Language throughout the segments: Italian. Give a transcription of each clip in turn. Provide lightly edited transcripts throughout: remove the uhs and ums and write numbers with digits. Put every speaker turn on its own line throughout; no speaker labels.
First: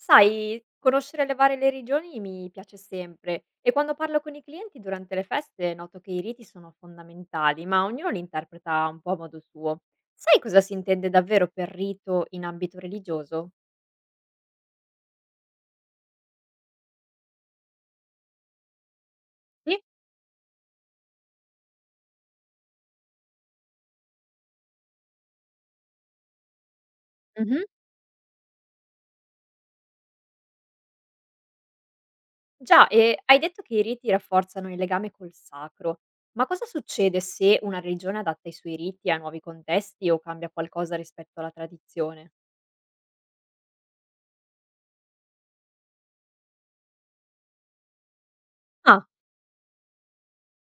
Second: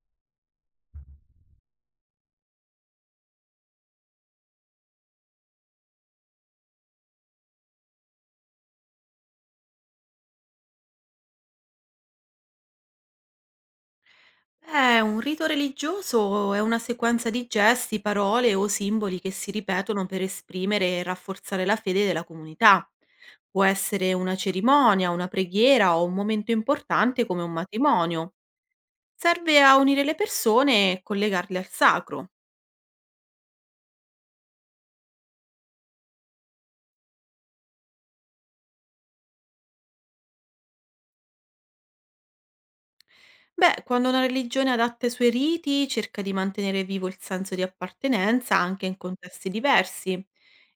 Sai, conoscere le regioni mi piace sempre e quando parlo con i clienti durante le feste noto che i riti sono fondamentali, ma ognuno li interpreta un po' a modo suo. Sai cosa si intende davvero per rito in ambito religioso?
Un rito religioso è una sequenza di gesti, parole o simboli che si
Sì.
ripetono per esprimere e rafforzare la fede della comunità. Può essere una cerimonia, una preghiera o un momento importante come un
Mhm.
matrimonio. Serve a unire le persone e collegarle al sacro.
Già, e hai detto che i riti rafforzano il legame col sacro, ma cosa succede se una religione adatta i suoi riti a nuovi contesti o cambia qualcosa rispetto alla tradizione?
Beh, quando una religione adatta i suoi riti, cerca di mantenere vivo il senso di appartenenza anche in
Ah,
contesti diversi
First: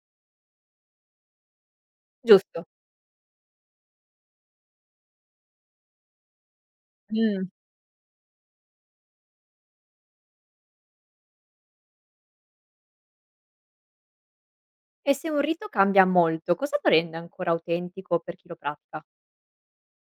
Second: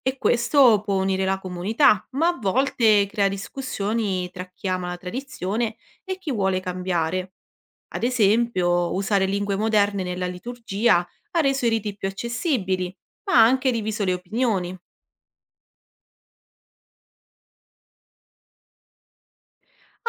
e questo può unire la comunità, ma a
giusto.
volte crea discussioni tra chi ama la tradizione e chi vuole cambiare. Ad esempio, usare lingue moderne nella liturgia ha reso i riti più accessibili, ma ha anche diviso le opinioni.
E se un rito cambia molto, cosa lo rende ancora autentico per chi lo pratica?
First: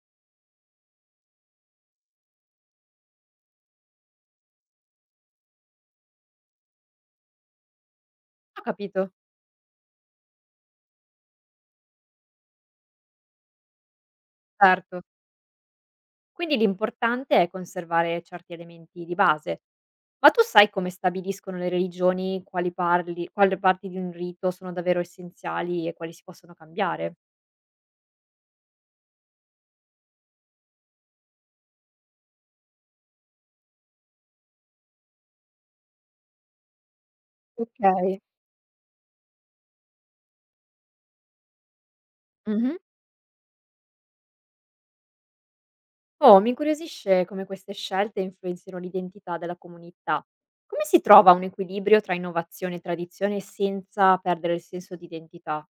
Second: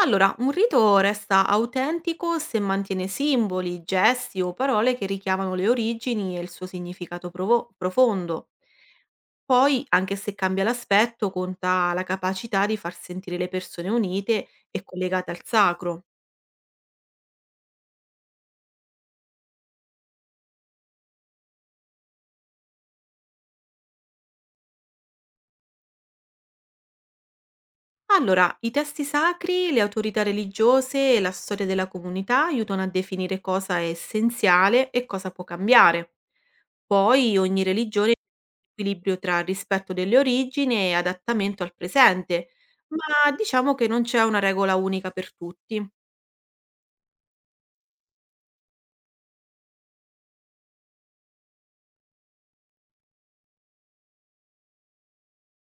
Allora, un rito resta autentico se mantiene simboli, gesti o parole che richiamano le origini e il suo significato profondo.
Ho capito,
Poi, anche se cambia l'aspetto, conta la capacità di far sentire le persone unite e
certo.
collegate al sacro.
Quindi l'importante è conservare certi elementi di base. Ma tu sai come stabiliscono le religioni quali parti di un rito sono davvero essenziali e quali si possono cambiare?
Allora, i testi sacri, le autorità religiose e la storia della comunità aiutano a definire cosa è essenziale e cosa può cambiare. Poi ogni
Ok.
religione equilibrio tra rispetto delle origini e adattamento al presente,
Mhm.
ma diciamo che non c'è una regola unica per tutti.
Oh, mi incuriosisce come queste scelte influenzino l'identità della comunità. Come si trova un equilibrio tra innovazione e tradizione senza perdere il senso di identità?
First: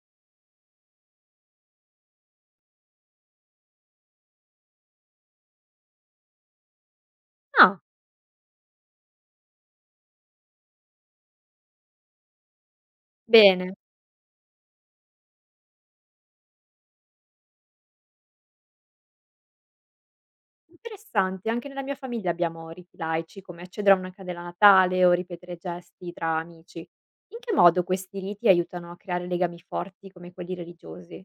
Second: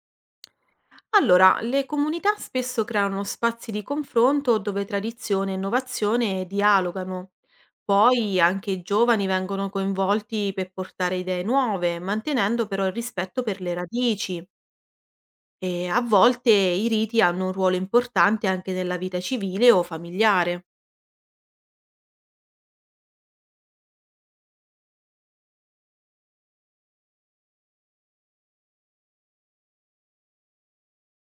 Allora, le comunità spesso creano spazi di confronto dove tradizione e innovazione dialogano.
Ah,
Poi anche i giovani vengono coinvolti per portare idee nuove, mantenendo però il rispetto per
bene.
le radici. E a volte i riti hanno un ruolo importante anche nella vita civile o familiare.
Interessante, anche nella mia famiglia abbiamo riti laici come accedere a una candela a Natale o ripetere gesti tra amici. In che modo questi riti aiutano a creare legami forti come quelli religiosi?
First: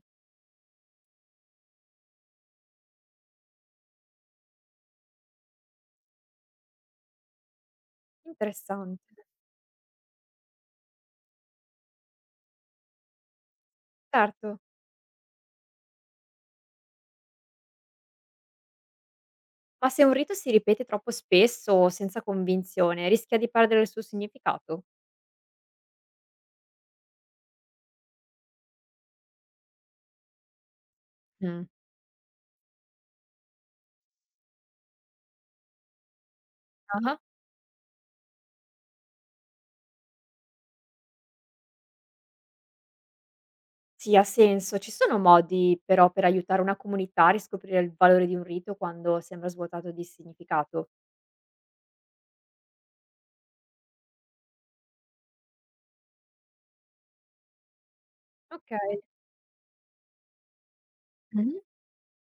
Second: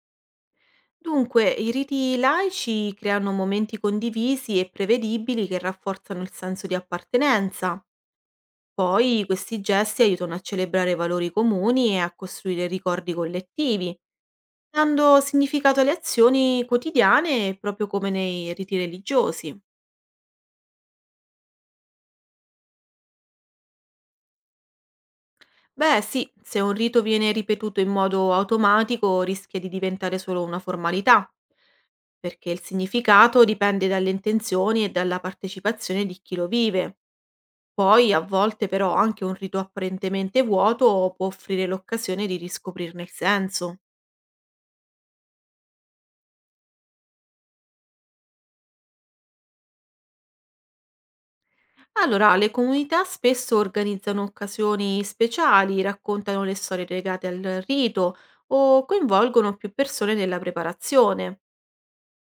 Dunque, i riti laici creano momenti condivisi e prevedibili che rafforzano il senso di appartenenza.
Interessante.
Poi questi gesti aiutano a celebrare valori comuni e a costruire ricordi collettivi,
Certo,
dando significato alle azioni quotidiane, proprio come nei riti religiosi.
ma se un rito si ripete troppo spesso o senza convinzione, rischia di perdere il suo significato?
Beh, sì, se un rito viene ripetuto in modo automatico rischia di diventare solo una formalità,
Mm.
perché il significato dipende dalle intenzioni e dalla partecipazione di chi lo vive.
Ah,
Poi a volte però anche un rito apparentemente vuoto può offrire l'occasione di riscoprirne il senso.
sì, ha senso. Ci sono modi però per aiutare una comunità a riscoprire il valore di un rito quando sembra svuotato di significato.
Allora, le comunità spesso organizzano occasioni speciali, raccontano le storie legate al rito
Ok.
o coinvolgono più persone nella preparazione.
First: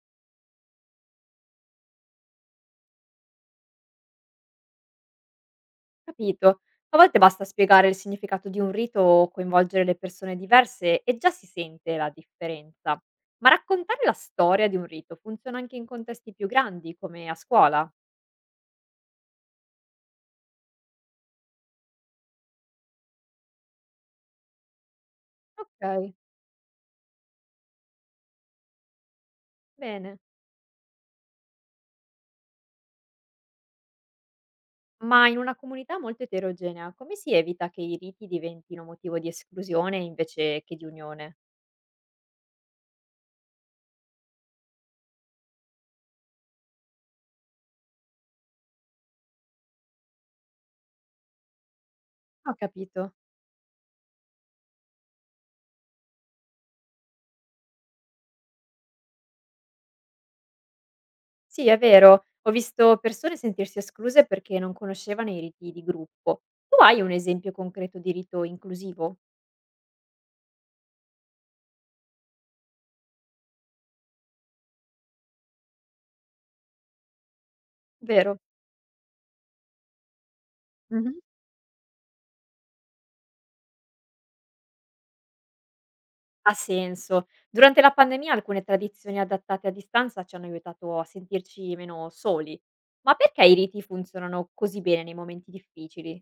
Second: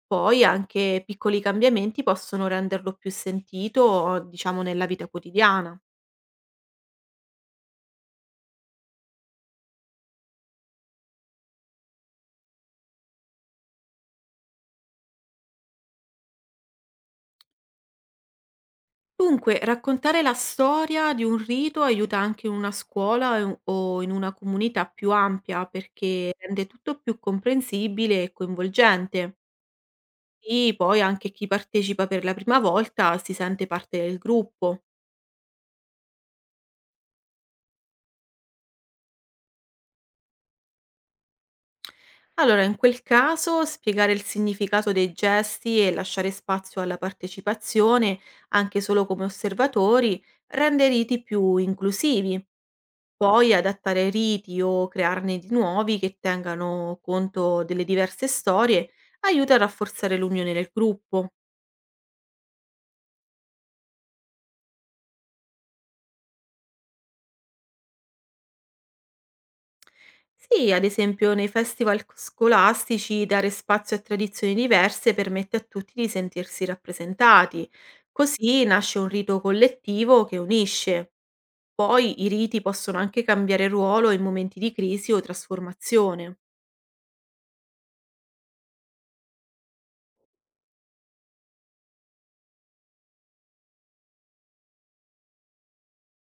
Poi anche piccoli cambiamenti possono renderlo più sentito, diciamo, nella vita quotidiana.
Capito. A volte basta spiegare il significato di un rito o coinvolgere le persone diverse e già si sente la differenza. Ma raccontare la storia di un rito funziona anche in contesti più grandi, come a scuola?
Dunque, raccontare la storia di un rito aiuta anche in una scuola o in una comunità più ampia
Ok,
perché rende tutto più comprensibile e coinvolgente.
bene.
E poi anche chi partecipa per la prima volta si sente parte del gruppo.
Ma in una comunità molto eterogenea, come si evita che i riti diventino motivo di esclusione invece che di unione?
Allora, in quel caso, spiegare il significato dei gesti e lasciare spazio alla partecipazione, anche solo come osservatori, rende i riti più inclusivi.
Ho capito.
Poi adattare riti o crearne di nuovi che tengano conto delle diverse storie aiuta a rafforzare l'unione del gruppo.
Sì, è vero. Ho visto persone sentirsi escluse perché non conoscevano i riti di gruppo. Tu hai un esempio concreto di rito inclusivo?
Sì, ad esempio nei festival scolastici dare spazio a tradizioni diverse permette a tutti di sentirsi rappresentati.
Vero.
Così nasce un rito collettivo che unisce.
Mh-mh.
Poi i riti possono anche cambiare ruolo in momenti di crisi o trasformazione.
Ha senso. Durante la pandemia alcune tradizioni adattate a distanza ci hanno aiutato a sentirci meno soli. Ma perché i riti funzionano così bene nei momenti difficili?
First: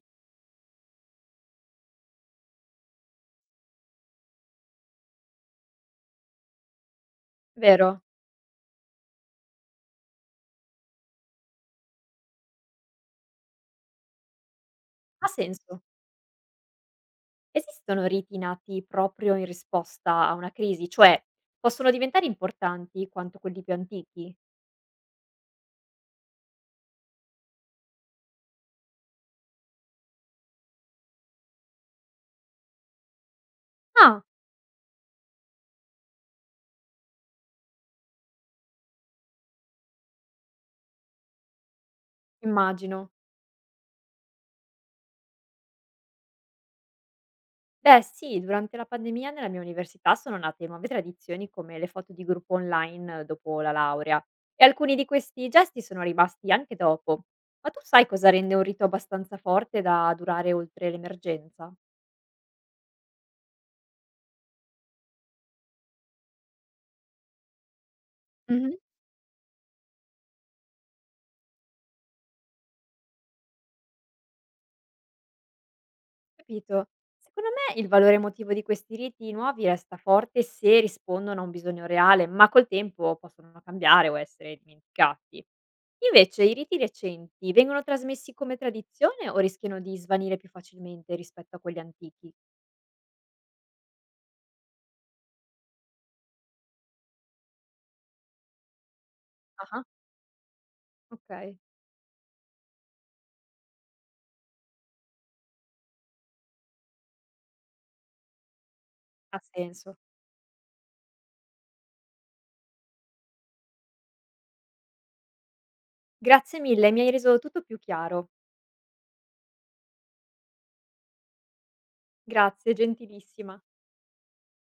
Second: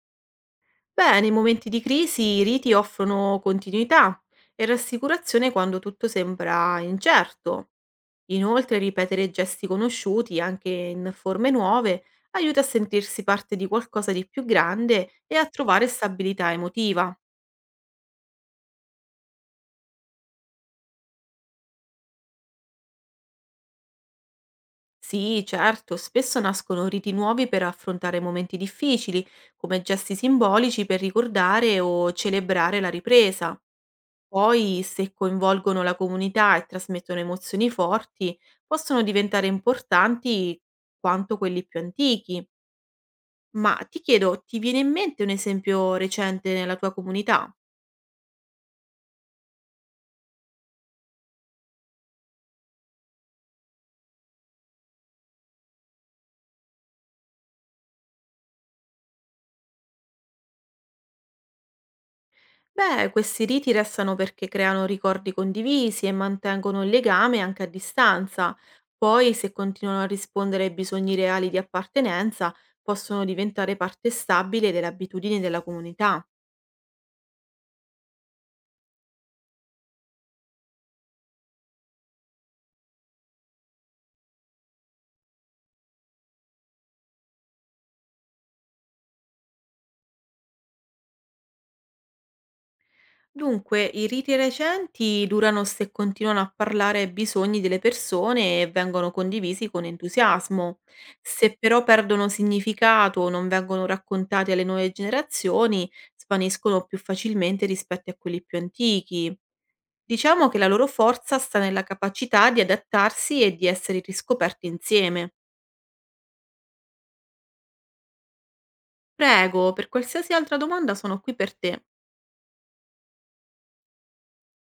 Beh, nei momenti di crisi i riti offrono continuità e rassicurazione quando tutto sembra incerto.
Vero.
Inoltre, ripetere gesti conosciuti, anche in forme nuove, aiuta a sentirsi parte di qualcosa di più grande
Ha
e a
senso.
trovare stabilità emotiva.
Esistono riti nati proprio in risposta a una crisi, cioè possono diventare importanti quanto quelli più antichi?
Sì, certo, spesso nascono riti nuovi per affrontare momenti difficili, come gesti simbolici per ricordare o celebrare la ripresa.
Ah,
Poi, se coinvolgono la comunità e trasmettono emozioni forti, possono diventare importanti quanto quelli più antichi.
immagino.
Ma ti chiedo, ti viene in mente un esempio recente nella tua comunità?
Beh sì, durante la pandemia nella mia università sono nate nuove tradizioni come le foto di gruppo online dopo la laurea e alcuni di questi gesti sono rimasti anche dopo. Ma tu sai cosa rende un rito abbastanza forte da durare oltre l'emergenza?
Beh, questi riti restano perché creano ricordi condivisi e mantengono il legame anche a distanza. Poi, se continuano a rispondere ai bisogni reali di appartenenza, possono diventare parte stabile delle abitudini della comunità.
Capito. Secondo me il valore emotivo di questi riti nuovi resta forte se rispondono a un bisogno reale, ma col tempo possono cambiare o essere dimenticati. Invece i riti recenti vengono trasmessi come tradizione o rischiano di svanire più facilmente rispetto a quelli antichi?
Dunque, i riti recenti durano se continuano a parlare ai bisogni delle persone e vengono condivisi
Ah,
con entusiasmo.
ok.
Se però perdono significato o non vengono raccontati alle nuove generazioni, svaniscono più facilmente rispetto a quelli più
Ha
antichi.
senso.
Diciamo che la loro forza sta nella capacità di adattarsi e di essere riscoperti insieme.
Grazie mille, mi hai reso tutto più chiaro.
Prego, per qualsiasi altra domanda sono qui per te.
Grazie, gentilissima.